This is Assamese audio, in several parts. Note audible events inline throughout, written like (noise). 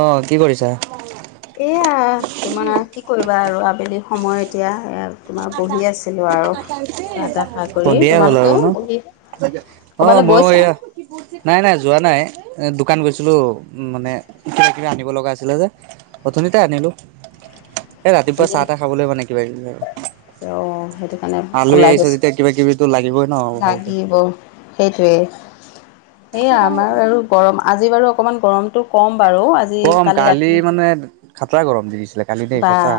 অ কি কৰিছা? এইয়া তোমাৰ কি কৰিবা আৰু আবেলি সময় এতিয়া - তোমাৰ বহি আছিলোঁ আৰু চাহ-তাহ খাই কৰি সন্ধিয়াই হ'ল আৰু তোমালোকেও ন বহি অ ক'বালৈ মই গৈছা এয়া, নাই-নাই যোৱা নাই। এ দোকান গৈছিলো মানে কিবা-কিবি আনিব লগা আছিলে যে, অথনিতে আনিলো। (inaudible) এই ৰাতিপুৱা চাহ-তাহ খাবলৈ মানে কিবা-কিবি আৰু। অ সেইটো কাৰণে আলহী ওলাই আহিছে যেতিয়া কিবা কিবিতো লাগিবই ন গৈছিলা ভালকে লাগিব। সেইটোৱেই এইয়া আমাৰ আৰু গৰম আজি বাৰু অকণমান গৰমটো ক'ম বাৰু আজি, কম কালি ৰাতি মানে খাতৰা গৰম দি দিছিলে কালি দেই বা সঁচা।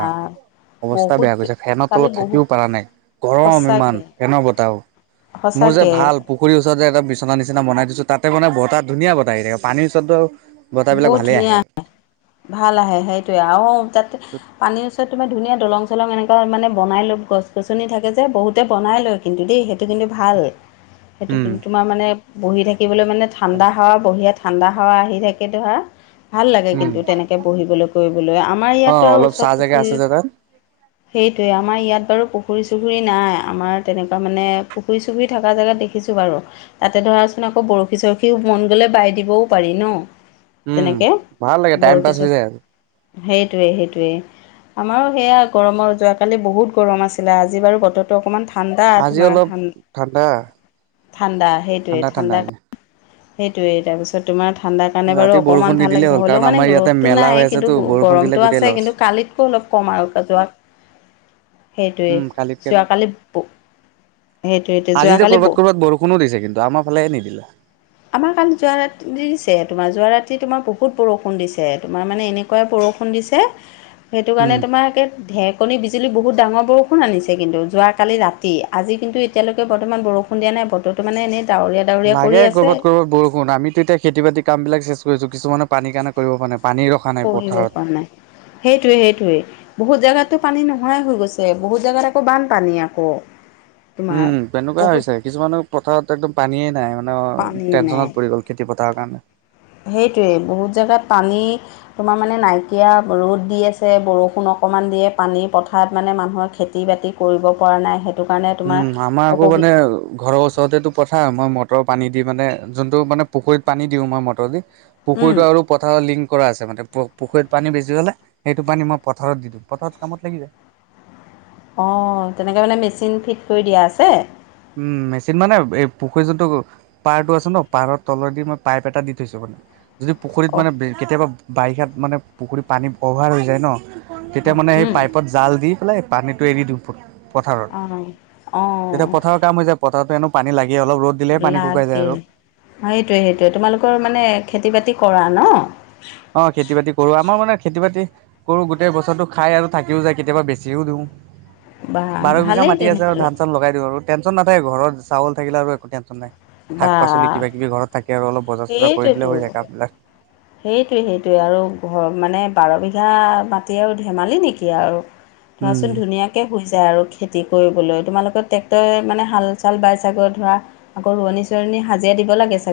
অৱস্থা বহুত বেয়া গৈছে ফেনৰ কালি তলত বহুত থাকিও পৰা নাই, গৰম সঁচাকে ইমান ফেনৰ বতাহ‌ও। মোৰ যে সঁচাকে ভাল পু - পুখুৰীৰ ওচৰতে এটা বিচনা নিচনা বনাই দিছো তাতে মানে বতাহ ধুনীয়া বতাহ আহে পানীৰ ওচৰত ত '- বহুত ধুনীয়া আহে, ভাল আহে সেইটোৱেই আও। যাতে পানীৰ ওচৰত তোমাৰ ধুনীয়া দলং - দলং-চলং এনেকুৱা মানে বনাই লৈ গছ-গছনি থাকে যে বহুতে বনাই লয় কিন্তু দেই সেইটো কিন্তু ভাল। সেইটো উম তোমাৰ মানে বহি থাকিবলে মানে ঠাণ্ডা হাৱা বঢিয়া ঠাণ্ডা হাৱা আহি থাক- কিটো হা - ভাল লাগে কিন্তু তেনেকৈ বহিবলৈ কৰিবলৈ আমাৰ অ ইয়াতো আৰু অলপ চাহ ওচৰত জেগা পুখুৰী আছে যে তাত সেইটোৱেই আমাৰ ইয়াত বাৰু পুখুৰী-চুখুৰী নাই আমাৰ তেনেকুৱা মানে পুখুৰী-চুখুৰি থকা জেগাত দেখিছোঁ বাৰু। তাতে ধৰাচোন আকৌ বৰশী-চৰশী মন গ'লে বাই দিবও পাৰি ন। উম তেনেকে ভাল লাগে টাইম বৰশী পাছ হৈ যায় আৰু চখ সেইটোৱে সেইটোৱে। আমাৰো সেয়া গৰমৰ যোৱাকালি বহুত গৰম আছিলে আজি বাৰু বত- টো অকণমান ঠাণ্ডা আজি তোমাৰ অলপ ঠান- ঠাণ্ডা ঠাণ্ডা সেইটোৱে ঠাণ্ডা সেইটোৱে তাৰপিছত তোমাৰ ঠাণ্ডা- কাৰণে বাৰু ৰাতি বৰষুণ অকণমান ভাল নিদিলেই লাগিছে হ'ল কাৰণ হ'লেও মানে আমাৰ ইয়াতে ৰ'দটো মেলা হৈ নাই কিন্তু আছেতো বৰষুণ দিলে গৰমটো গোটেই আছে লছ কিন্তু কালিত- অলপ কম আৰু কাজোৱ- সেইটোৱে উম কালিতকে যোৱাকালি পৌ সেইটোৱেই যোৱাকালি পৌ- বখুনো দিছে কিন্তু আমাৰ ফালে হে নিদিলে। আমাৰ কালি যোৱা ৰাতি দিছে তোমাৰ যোৱা ৰাতি তোমাৰ বহুত বৰষুণ দিছে, তোমাৰ মানে এনেকুৱাই বৰষুণ দিছে। সেইটো কাৰণে উম তোমাৰ একে ঢেক- কণী বিজুলী বহুত ডাঙৰ বৰষুণ আনিছে কিন্তু যোৱাকালি ৰাতি আজি কিন্তু এতিয়ালৈকে বৰ্তমান বৰষুণ- সুধিয়া নাই বতৰ টো মানে এনে ডাৱৰীয়া- ডাৱৰীয়া কৰি লাগে আছে গগত। বৰষুণ আমিতো এতিয়া খেতি বাতি কাম বিলাক চেছ কৰিছো, কিছুমানে পানীৰ কাৰণে কৰিব পৰা নাই পানীৰ ৰখ- পঢ়িব পৰা নাই সেইটোৱে সেইটোৱে। বহুত জোগাততো পানী নোহোৱাই হৈ গৈছে, বহুত জোগাত আকৌ বানপানী আকৌ। তোমাৰ উম তেনেকুৱাই বহুত হৈছে কিছুমানৰ পথাৰত একদম পানীয়েই নাই মানে পানী টেনচনত পৰি গ'ল। খেতি পতাৰ কামে সেইটোৱে বহুত জাগাত পানী তোমাৰ মানে নাইকিয়া ৰ'দ দি আছে বৰষুণ অকমান দিয়ে পানী পথাৰত মানে মানুহৰ খেতি- বাতি কৰিব পৰা নাই সেই উম, হা আমাৰ আকৌ মানে ঘৰৰ উচৰেটো ৰেতে তোক কথা মই মটৰ পানী দি মানে যোনটো মানে পুখুৰীত পানী দিওঁ মই মটৰ দি উম, পুখুৰীটো আৰু পথাৰত লিংক কৰা আছে মানে পুখুৰীত পানী বেছি হ'লে সেইটো পানী মই পথাৰত দিওঁ পথাৰত কামত লাগি যায়। অ, তেনেকে মানে মেচিন ফিট কৰি দিয়া আছে? উম, মেচিন মানে এই পুখুৰী যোনটো পাৰটো আছে ন' পাৰৰ তলই দি মই পাইপ এটা দি থৈছো মানে। যদি পুখুৰীত অঁ মানে কেতিয়াবা বাৰিষাত মানে পুখুৰী পানী অভাৰ হৈ যায় ন তেতিয়া মানে এই পাইপত জাল দি পেলাই পানীটো এৰি দিওঁ পথাৰত। অ', অ', তেতিয়া পথাৰৰ কাম হৈ যায় পথাৰত টো এনেও পানী লাগেই অলপ ৰ'দ দিলে পানীু শুকাই যায় আৰু। অ, এইটোৱে -সেইটোৱে তোমালোকৰ মানে খেতি - বাতি কৰা ন? অ, খেতি-বাতি কৰো আমাৰ মানে খেতি- বাতি কৰো গোটেই বছৰটো খাই আৰু থাকিও যায় কেতিয়াবা বেছিয় ডো। বা বাৰ বিঘা ভালেই মাটি আছে আৰু তেনেহ'লে ধান- চান লগাই দিওঁ আৰু। টেনচন নাথাকে ঘৰত চাউল থাকিলে আৰু একো টেনচন নাই বা শাক -পাচলি কিবা -কিবি ঘৰত থাকে আৰু অলপ। বজাৰ- চজাৰ কৰি দিলে হৈ সেইটোৱেতো যায় কামবিলাক। সেইটোৱে -সেইটোৱে আৰু ঘৰ মানে বাৰ বিঘা মাটি আৰু ধেমালি নেকি আৰু উম ধৰাচোন ধুনীয়া কে হৈ যায় আৰু খেতি কৰিবলৈ তোমালোকৰ ট্ৰেক্টৰেৰে মানে হাল চাল বাই চাগৈ ধৰা আকৌ ৰোৱনী চোৱণী হাজিৰা দিব লাগিছে।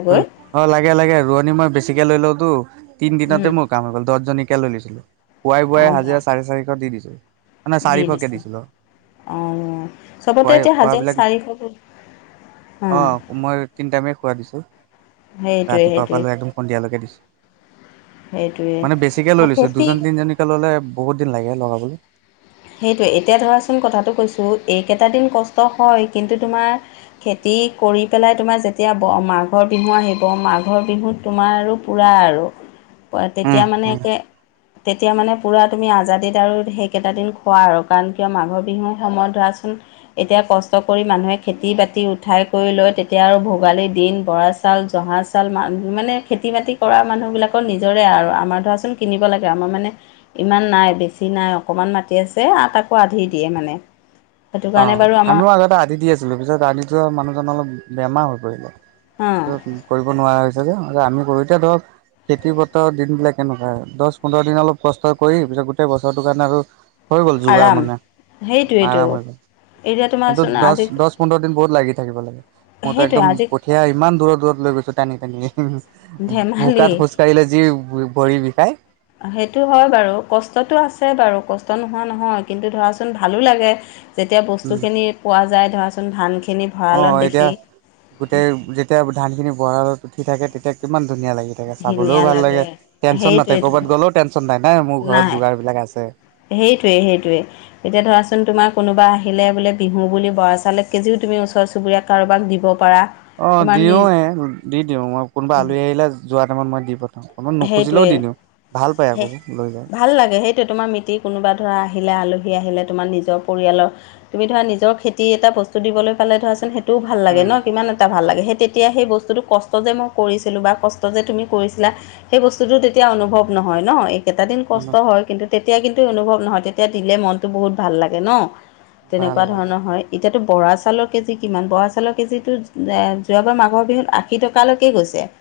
অ, লাগে -লাগে ৰোৱনী মই বেছিকে লৈ লওঁ তো তিন দিনতে উম, মোক কাম হৈ গ'ল দছজনী কে লৈ লৈছিলোঁ নিছিলি খুৱাই বোৱাই অঁ বা হাজিৰা চাৰে চাৰিশ দি দিছোঁ। দি দিছো অ, চবতে খুৱাই এতিয়া হাঁজিৰা খোৱাবিলাক চাৰিশ কে অ, মই তিন টাইমেই খোৱা দিছে। সেইটোৱে ৰাতিপুৱা পা সেইটোৱে লৈ একদম সন্ধিয়ালৈকে দিছে। মানে বেছিকে লৈ সেইটোৱে লৈছো দুজন খেতি তিনজনীকে ল'লে বহুত দিন লাগে লগাবলে। সেইটোৱে এতিয়া ধৰাচোন কথাটো কৈছোঁ এইকেইটা দিন কষ্ট হয় কিন্তু তোমাৰ খেতি কৰি পেলাই তোমাৰ যেতিয়া মাঘৰ বিহু আহিব মাঘৰ বিহুত তোমাৰ আৰু পুৰা আৰু পোৱা উম তেতিয়া মানে উম একে তেতিয়া মানে পুৰা তুমি আজাদিত আৰু সেইকেইটা দিন খোৱা আৰু কাৰণ কিয় মাঘৰ বিহু সময়ত ধৰাচোন এতিয়া কষ্ট কৰি মানুহে খেতি- বাতি উঠাই কৰি লয় তেতিয়া আৰু ভোগালীৰ দিন বৰাচ চাউল জহা চাউল মান -মানে খেতি বাতি কৰা মানুহবিলাকৰ নিজৰে আৰু আমাৰ ধৰাচোন কিনিব লাগে আমাৰ মানে ইমান নাই বেছি নাই অকণমান মাতি আছে আ তাক অ, বাৰু আমাৰ আমিও আগতে আদি দি আছিলোঁ পিছত আদি জ মানুহজন অলপ বেমাৰ হৈ পৰিলে (unintelligible) কৰিব নোৱাৰা হৈছে যে অ, আমি কৰো এতিয়া ধৰক খেতি পথাৰৰ দিনবিলাক কেনেকুৱা হয় দছ পোন্ধৰ দিন অলপ কষ্ট কৰি পিছত গোটেই বছৰটোৰ কাৰণে আৰু হৈ গ'ল যোগাৰ আৰাম মানে সেইটোৱেইটো আৰাম হৈ গল। এতিয়া কিন্তু তোমাৰচোন আজি দছ- দছ পোন্ধৰ দিন বহুত লাগি থাকিব লাগে মইতো সেইটোৱে একদম আজি সেয়া ইমান দূৰত -দূৰত লৈ গৈছো টানি -টানি ধেমালি বোকাত খোজ কাৰিলে যি ভৰি বিষায় সেইটো হয় বাৰু কষ্টটো আছে বাৰু কষ্ট নোহোৱা নহয় কিন্তু ধৰাচোন ভালো লাগে যেতিয়া বস্তুখিনি পোৱা যায় ধৰাচোন ধানখিনি অ, ভঁৰালত এতিয়া দেখি গোটেই যেতিয়া ধানখিনি ভঁৰালত উঠি থাকে তেতিয়া কিমান ধুনীয়া লাগে তাকে চাবলৈও ভাল লাগে তেঞ্চন নাথাকে সেইটোৱেইটো কবাত গ'লেও টেনচন নাই-নাই মোৰ ঘৰত নাই যোগাৰ বিলাক আছে। সেইটোৱে সেইটোৱে এতিয়া ধৰাচোন তোমাৰ কোনোবা আহিলে বোলে বিহু বুলি বৰা চাউল এক কেজিও তুমি ওচৰ চুবুৰীয়াক কাৰোবাক দিব পাৰা। অ তোমাৰ নিজ দিওঁৱে দি দিওঁ মই কোনোবা আলহী আহিলে যোৱা টাইমত মই দি পথাও অকণ নুখুজিলেও সেইটোৱে দি দিওঁ ভাল পাই আকৌ সেই লৈ যায় ভাল লাগে সেই টো তোমাৰ মিতিৰ কোনোবা ধৰা আহিলে আলহী আহিলে তোমাৰ নিজৰ পৰিয়ালৰ তুমি ধৰা নিজৰ খেতি এটা বস্তু দিবলৈ পালে ধৰাচোন সেইটোও ভাল লাগে উম ন কিমান এটা ভাল লাগে সেই তে তিয়া সেই বস্তুটো কষ্ট যে মই কৰিছিলোঁ বা কষ্ট যে তুমি কৰিছিলা সেই বস্তুটো তেতিয়া অনুভৱ নহয় ন এইকেইটা দিন কষ্ট মনত হয় কিন্তু তেতিয়া কিন্তু অনুভৱ নহয় তেতিয়া দিলে মনটো বহুত ভাল লাগে ন ভাল তেনেকুৱা লাগে ধৰণৰ হয়। এতিয়াতো বৰা চাউলৰ কেজি কিমান বৰা চাউলৰ কেজিটো যোৱাবাৰ মাঘৰ বিহুত আশী টকালৈকে গৈছে (unintelligible)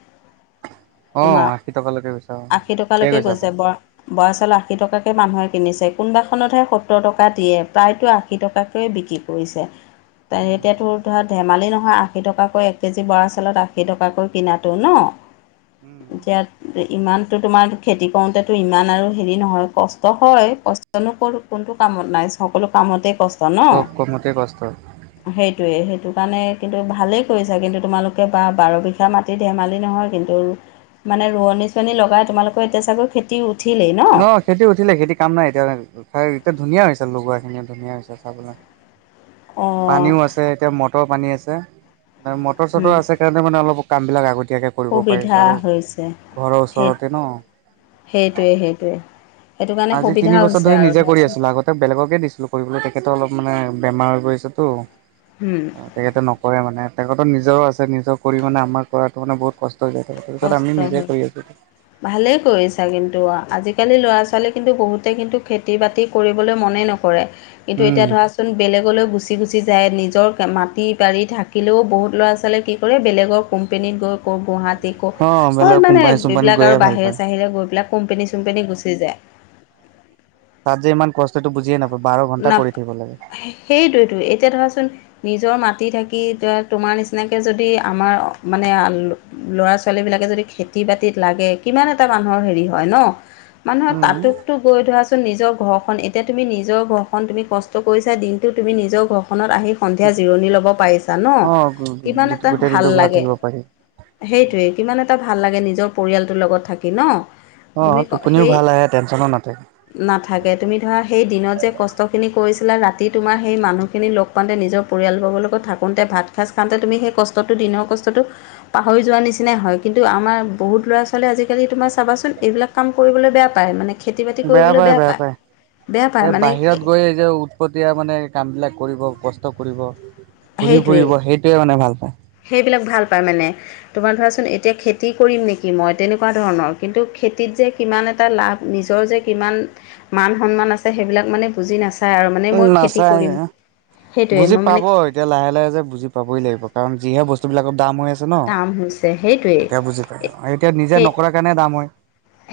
অ তোমাৰ আশী টকালৈকে গৈছে আশী টকালৈকে গৈছে বৰ বৰা চাউল আশী টকাকে মানুহে কিনিছে কোনোবাখনতহে সত্তৰ টকা দিয়ে প্ৰায়তো আশী টকাত বিক্ৰী কৰিছে উম এতিয়াতো ধৰা ধেমালি নহয় আশী টকাকৈ এক কেজি বৰা চাউলত আশী টকাকৈ কিনাতো ন উম এতিয়া ইমানতো তোমাৰ খেতি কৰোতেটো ইমান আৰু হেৰি নহয় কষ্ট হয়, কষ্ট নো কোনটো কামত নাই সকলো কামতেই কষ্ট ন চব কমতে কষ্ট সেইটোয়ে সেইটো কাৰণে কিন্তু ভালেই কৰিছা কিন্তু তোমালোকে বা বাৰ বিঘা মাট ধেমালি নহয় কিন্তু আৰু মানে ৰোৱনী চোৱনী লগাই তোমালোকৰ এতিয়া চাগৈ খেতি উঠিলেই ন? খেতি উঠিলে খেতি কাম নাই এতিয়া এতিয়া ধুনীয়া হৈছে লগোৱাখিনি ধুনীয়া হৈছে চাবলে। অঁ পানীও আছে এতিয়া মটৰ পানী আছে মানে মটৰ উম, চটৰ আছে কাৰণে মানে অলপ কামবিলাক আগতীয়াকে কৰিব সুবিধা পাৰিছোঁ আৰু হৈছে ঘৰৰ সেই ওচৰতে ন সেইটোৱে সেইটোৱে সেইটো কাৰণে আজি সুবিধা তিনি বছৰ হৈছে ধৰি আৰু নিজে কৰি ধৰাচোন আছিলো আগত তে বেলেগকে দিছিলোঁ কৰিবলৈ তেখেতৰ অলপ মানে বেমাৰ হৈ গৈছেটো হো তেখেতে নকৰে মানে তেখেতৰ নিজৰো আছে নিজৰ কৰি মানে আমাৰ কৰাটো মানে বহুত কষ্ট ত যাকে তাকে তাত কষ্ট আমি নিজে হয় কৰি আছো ভালেই কৰিছা কিন্তু আজিকালি ল'ৰা ছোৱালীয়ে কিন্তু বহুতে কিন্তু খেতি বাতি কৰিবলৈ মনেই নক কৰে কিন্তু উম, এতিয়া ধৰা চোন বেলেগলৈ গুচি গুচি যায় নিজৰ মাটি বাৰী থাকিলেও বহুত ল'ৰা ছোৱালীয়ে কি কৰে বেলেগক কোম্পেনীত গৈ ক' গুৱাহাটী ক' অ' ক'ত বেলেগ মানে কোম্পানী চোম্পানীত এইবিলাক গৈয়ে আৰু ভাল বাহিৰে পায়। চাহিৰে গৈ পেলাই কোম্পেনী চোম্পেনী গুচি যায় তাত যে ইমান কষ্টটো বুজিয়ে নাপা নাপ সেইটোয়তো এতিয়া ধৰাচোন নিজৰ মাটি থাকি তোমাৰ নিচিনাকে যদি আমাৰ মানে আ ল'ৰা ছোৱালী বিলাকে যদি খেতি বাতিত লাগে কিমান এটা মানুহৰ হেৰি হয় ন মানুহৰ উম, তাতোকতো গৈ ধৰাচোন নিজৰ ঘৰখন এতিয়া তুমি নিজৰ ঘৰ খন তুমি কষ্ট কৰিছা দিনটো তুমি নিজৰ ঘৰখনত আহি সন্ধিয়া জিৰণি ল'ব পাৰিছা ন অ' কিমান এটা গোটেই দিনটো ভাল ঘৰত লাগে থাকিব পাৰি। সেইটোৱে কিমান এটা ভাল লাগে নিজৰ পৰিয়ালটোৰ লগত থাকি ন অ তুমি টোপনিও সেই ভাল আহে টেনশ্যনো নাথাকে। নাথাকে তুমি ধৰা সেই দিনত যে কচ কষ্টখিনি কৰিছিলা ৰাতি তোমাৰ সেই মানুহখিনি লগ পাওঁতে নিজৰ পৰিয়ালবৰ্গৰ লগত থাকোঁতে ভাত সাজ খাওঁতে তুমি সেই কষ্টটো দিনৰ কষ্টটো পাহৰি যোৱাৰ নিচিনাই হয় কিন্তু আমাৰ বহুত ল'ৰা-ছোৱালী আজিকালি তোমাৰ চাবাচোন এইবিলাক কাম কৰিবলৈ বেয়া পায় মানে। খেতি বাতি বেয়া কৰিবলৈ পায়-বেয়া পায় বেয়া পায় এই মানে সেই বাহিৰত গৈ এই যে উপতিয়া মানে কামবিলাক কৰিব কষ্ট কৰিব, সেইটোৱেই ঘূৰি-ফুৰিব সেইটোৱে মানে ভাল পায়। সেইবিলাক ভাল পায় মানে। তোমাৰ ধৰাচোন এতিয়া খেতি কৰিম নেকি মই, তেনেকুৱা ধৰণৰ কিন্তু খেতিত যে কিমান এটা লাভ নিজৰ যে কিমান মান সন্মান আছে, সেইবিলাক মানে বুজি নাছ ছাই আৰু মানে উম মই খেতি নাচায় কৰিম সেইটোয়ে বুজি মই পাব মানে। এতিয়া লাহে-লাহে যে বুজি পাবই লাগিব কাৰণ যিহে বস্তুবিলাকৰ দাম হৈ আছে। ন কাম হৈছে সেইটোৱেই এতিয়া বুজি পাইছো আৰু এতিয়া নিজে সেই নকৰা কাৰণে দাম হয়।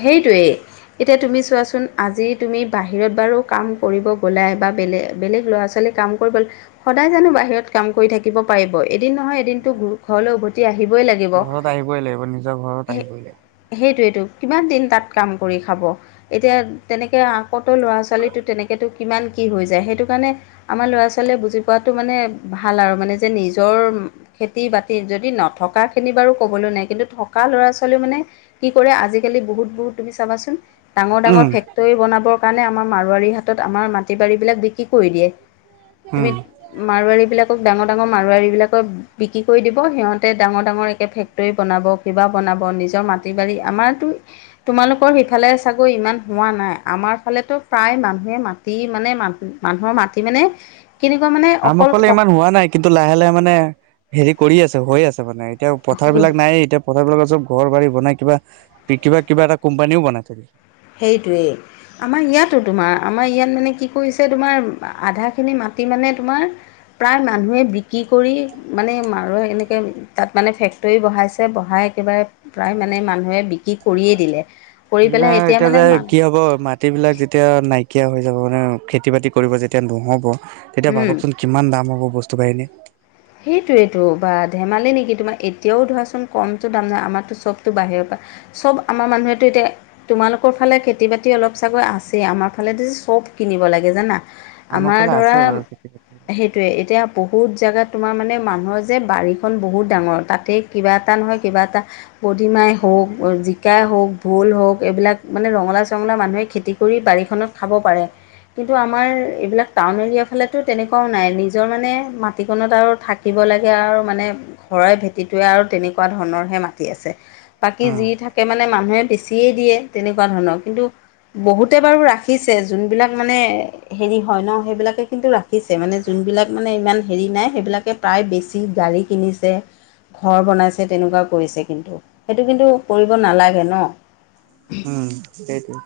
সেইটোৱেই। এতিয়া তুমি চোৱাচোন আজি তুমি বাহিৰত বাৰু কাম কৰিব গ'লাই বা বেলেগ-বেলেগ ল'ৰা-ছোৱালীক কাম কৰিব সদায় জানো বাহিৰত কাম কৰি থাকি থাকিব পাৰিব এদিন নহয় এদিনতো ঘৰলৈ উভতি আহিবই লাগিব। ঘৰত আহিবই লাগিব নিজৰ ঘৰত আহিবই লাগিব সেইটোয়েটো কিমান দিন তাত কাম কৰি খাব? এতিয়া তেনেকে আকতো ল'ৰা-ছোৱালীটো তেনেকেতো কিমান কি হৈ যায় সেইটো কাৰণে আমাৰ ল'ৰা-ছোৱালীয়ে বুজি পোৱাটো মানে ভাল আৰু মানে যে নিজৰ খেতি বাতি যদি নথকা খিনি বাৰু ক'বলৈ নাই, কিন্তু থকা ল'ৰা ছোৱালী মানে কি কৰে আজি আজিকালি বহুত বহুত তুমি চাবাচোন ডাঙৰ-ডাঙৰ উম ফেক তৈ বনাবৰ কাৰণে আমাৰ মাৰোৱাৰীৰ হাতত আমাৰ মাটি বাৰীবিলাক বিক্ৰী কৰি দিয়ে, তুমি উম মাৰোৱাৰী বিলাকক ডাঙৰ-ডাঙৰ মাৰোৱাৰী বিলাকক বিক্ৰী কৰি দিব সিহঁতে ডাঙৰ-ডাঙৰ একে ফেক্টৰী বনাব, কিবা বনাব নিজৰ মাটি বাৰী আমাৰতো তোমালোকৰ সিফালে চাগৈ ইমান হোৱা নাই, আমাৰ ফালেতো প্ৰায় মানুহে মাত দি মানে মান মানুহৰ মাটি মানে কেনেকুৱা মানে আমাৰ অকল ফালে থ ইমান হোৱা নাই কিন্তু লাহে-লাহে মানে হেৰি কৰি আছে হৈ আছে মানে এতিয়া পথাৰ থক বিলাক নায়েই এতিয়া। পথাবিলাকত চব ঘৰ বাৰী বনাই কিবা-কিবা-কিবা এটা কোম্পানীও বনাই থৈছে। সেইটোৱেই। আমাৰ ইয়াতো তোমাৰ আমাৰ ইয়াত মানে কি কৰিছে, তোমাৰ আধাখিনি মাটি মানে তোমাৰ প্ৰায় মানুহে বিক্ৰী কৰি মানে মাৰ্চত এনেকে তাত মানে ফেক্টৰী বহাইছে বহাই একেবাৰে প্ৰায় মানে মানুহে বিক্ৰী কৰিয়ে দিলে। কৰি পেলাই এতিয়া মানে যে কি মান কি হ'ব মাটিবিলাক যেতিয়া নাইকিয়া হৈ যাব, মানে খেতি বাতি কৰিব যেতিয়া নহ'ব। তেতিয়া উম ভাবকচোন কিমান দাম হ'ব বস্তু বাহিনীৰ। সেইটোৱেতো বা ধেমালি নেকি তোমাৰ এতিয়াও ধৰাচোন কমটো দাম নহয়, আমাৰতো চবতটো বাহিৰৰ পৰা চব আমাৰ মানুহেতটো এতিয়া তোমালোকৰ ফালে খেতি বাতি অলপ চাগৈ আছে, আমাৰ ফালে চব কিনিব লাগে জানা। আমাৰ ফালে ধৰা আছে বাৰু খেতি বাতি সেইটোৱে এতিয়া বহুত জোগাত তোমাৰ মানে মানুহৰ যে বাৰীখন বহুত ডাঙৰ, তাতেই কিবা এটা নহয় কিবা এটা বদিমাই হওক জিকা হওক ভোল হওক এইবিলাক মানে ৰঙালাও-চঙালাও মানুহে খেতি কৰি বাৰীখনত খাব পাৰে। কিন্তু আমাৰ এইবিলাক টাউন এৰিয়া ফালেতো তেনেকুৱাও নাই নিজৰ মানে মাটি জীৱত আৰু থাকিব লাগে আৰু মানে ঘৰাই ভেটিটোৱে আৰু তেনেকুৱা ধৰণৰহে মাটি আছে। বাকী উম যি থাকে মানে মানুহে বেছিয়ে দিয়ে, তেনেকুৱা ধৰণৰ কিন্তু বহুতে বাৰু ৰাখিছে, যোনবিলাক মানে হেৰি হয় ন সেইবিলাকে কিন্তু ৰাখ ৰাখিছে মানে যোনবিলাক মানে ইমান হেৰি নাই, সেইবিলাকে প্ৰায় বেছি গাড়ী কিনিছে। ঘৰ বনাইছে তেনেকুৱাও কৰিছে, কিন্তু সেইটো কিন্তু কৰিব নালাগে ন। উম, সেইটোৱে।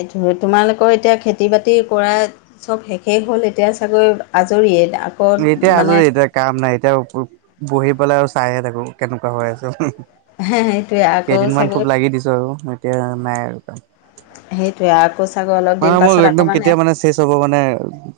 এই ধৰ তোমালোকৰ এতিয়া খেতি-বাতি কৰাৰ চব শেষে হ'ল এতিয়া চাগৈ আজৰিয়ে। আকৌ এতিয়া মানে আজৰি, এতিয়া কাম নাই। এতিয়া বহি পেলাই আৰু চাইহে থাকো কেনেকুৱা হৈ আছে। সেইটোৱে আকৌ কেইদিনমান চাগৈ খুব লাগি দিছো আৰু এতিয়া নাই আৰু কাম। সেইটোয়ে আকৌ চাগে অলপ দিন পাছত আকৌ মানে চব মানে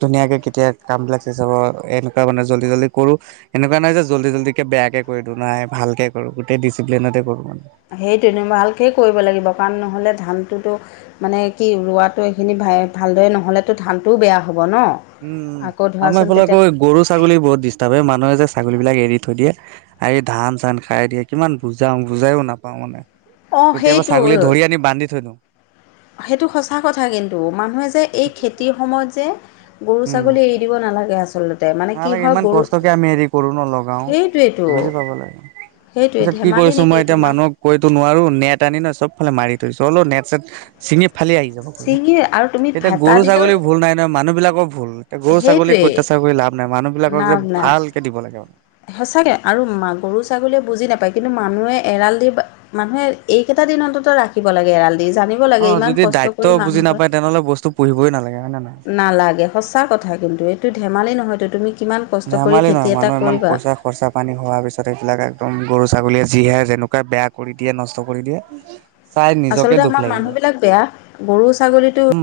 ধুনীয়াকে কেতিয়া কামবিলাক চবৰ এনেকুৱা মানে জল্দি-জল্দি কৰোঁ। এনেকুৱা নাই যে জল্দি-জল্দিকে বেয়াকে কৰি দিওঁ, নাই ভালকে কৰো, গোটেই ডিচিপ্লিনতে কৰো মানে। সেইটোৱেনো ভালকেই কৰিব লাগিব। কাৰণ নহ'লে ধানতোটো মানে কি ৰোৱাটো এইখিনি ভা ভালদৰে নহ'লেতো ধানটোও বেয়া হ'ব ন। উম-উম, আকৌ আমাৰ ধৰাচোন এইফালে তেতিয়া আকৌ এই গৰু, ছাগলী বহুত ডিষ্টাৰ্ব। এ মানুহে যে ছাগলী বিলাক এৰি থৈ দিয়ে। আহি ধান-চান খাই দিয়ে। কিমান বুজাওঁ বুজায়ো নাপাওঁ মানে। অঁ কেতিয়াবা সেইটো ছাগলী ধৰি আনি বান্ধি থৈ দিওঁ। সেইটো সঁচা কথা কিন্তু, মানুহে যে এই খেতিৰ সময়ত যে গৰু, উম, ছাগলী এৰি দিব নালাগে আচলতে। মানে কি নালাগে হয় ইমান গৰু কষ্টকে আমি হেৰি কৰো ন লগাও, সেইটোৱেইটো বুজি পাব লাগে। সেইটোৱে তাৰপিছত কি ধেমালি কৰিছো নেকি মই এতিয়া তোমাৰ মানুহক কৈতো নোৱাৰো, নেট আনি ন চব ফালে মাৰি থৈছো। হলোঁ নেট-চেট ছিঙি ফালি আহি যাব, ছিঙি আৰু তুমি এতিয়া ভেটা গৰু, দিলেও ছাগলী ভুল নাই নহয়, মানুহ বিলাকৰ ভুল। এতিয়া গৰু, ছাগলীক সেইটোৱেই অত্যাচাৰ কৰি লাভ নাই। মানুহবিলাকক যে ভালকে দিব লাগে মানে। সঁচাকে আৰু গৰু, ছাগলীয়ে বুজি নাপায়। কিন্তু মানুহে এৰাল দি মানুহে এইকেইটা দিনটোতো ৰাখিব লাগে এৰাল দি। জানিব লাগে অ', ইমান যদি কষ্ট দায়িত্ব কৰি বুজি মানুহবোৰে নাপায় তেনেহ'লে বস্তু পুহিবই নালাগে হয় নে নহয়। নালাগে। সঁচা কথা কিন্তু এইটো ধেমালি নহয়তো, তুমি কিমান কষ্ট কৰি ধেমালি খেতি নহয় এটাক মানুহ ইমান পইচা খৰচা পানী হোৱাৰ পিছত সেইবিলাক একদম গৰু, ছাগলীয়ে যিহে যেনেকুৱাই বেয়া কৰি দিয়ে, নষ্ট কৰি দিয়ে। চাই আচলতে নিজকে দুখ আমাৰ লাগি মানুহ যায় বিলাক বেয়া। গৰু ছাগলীটো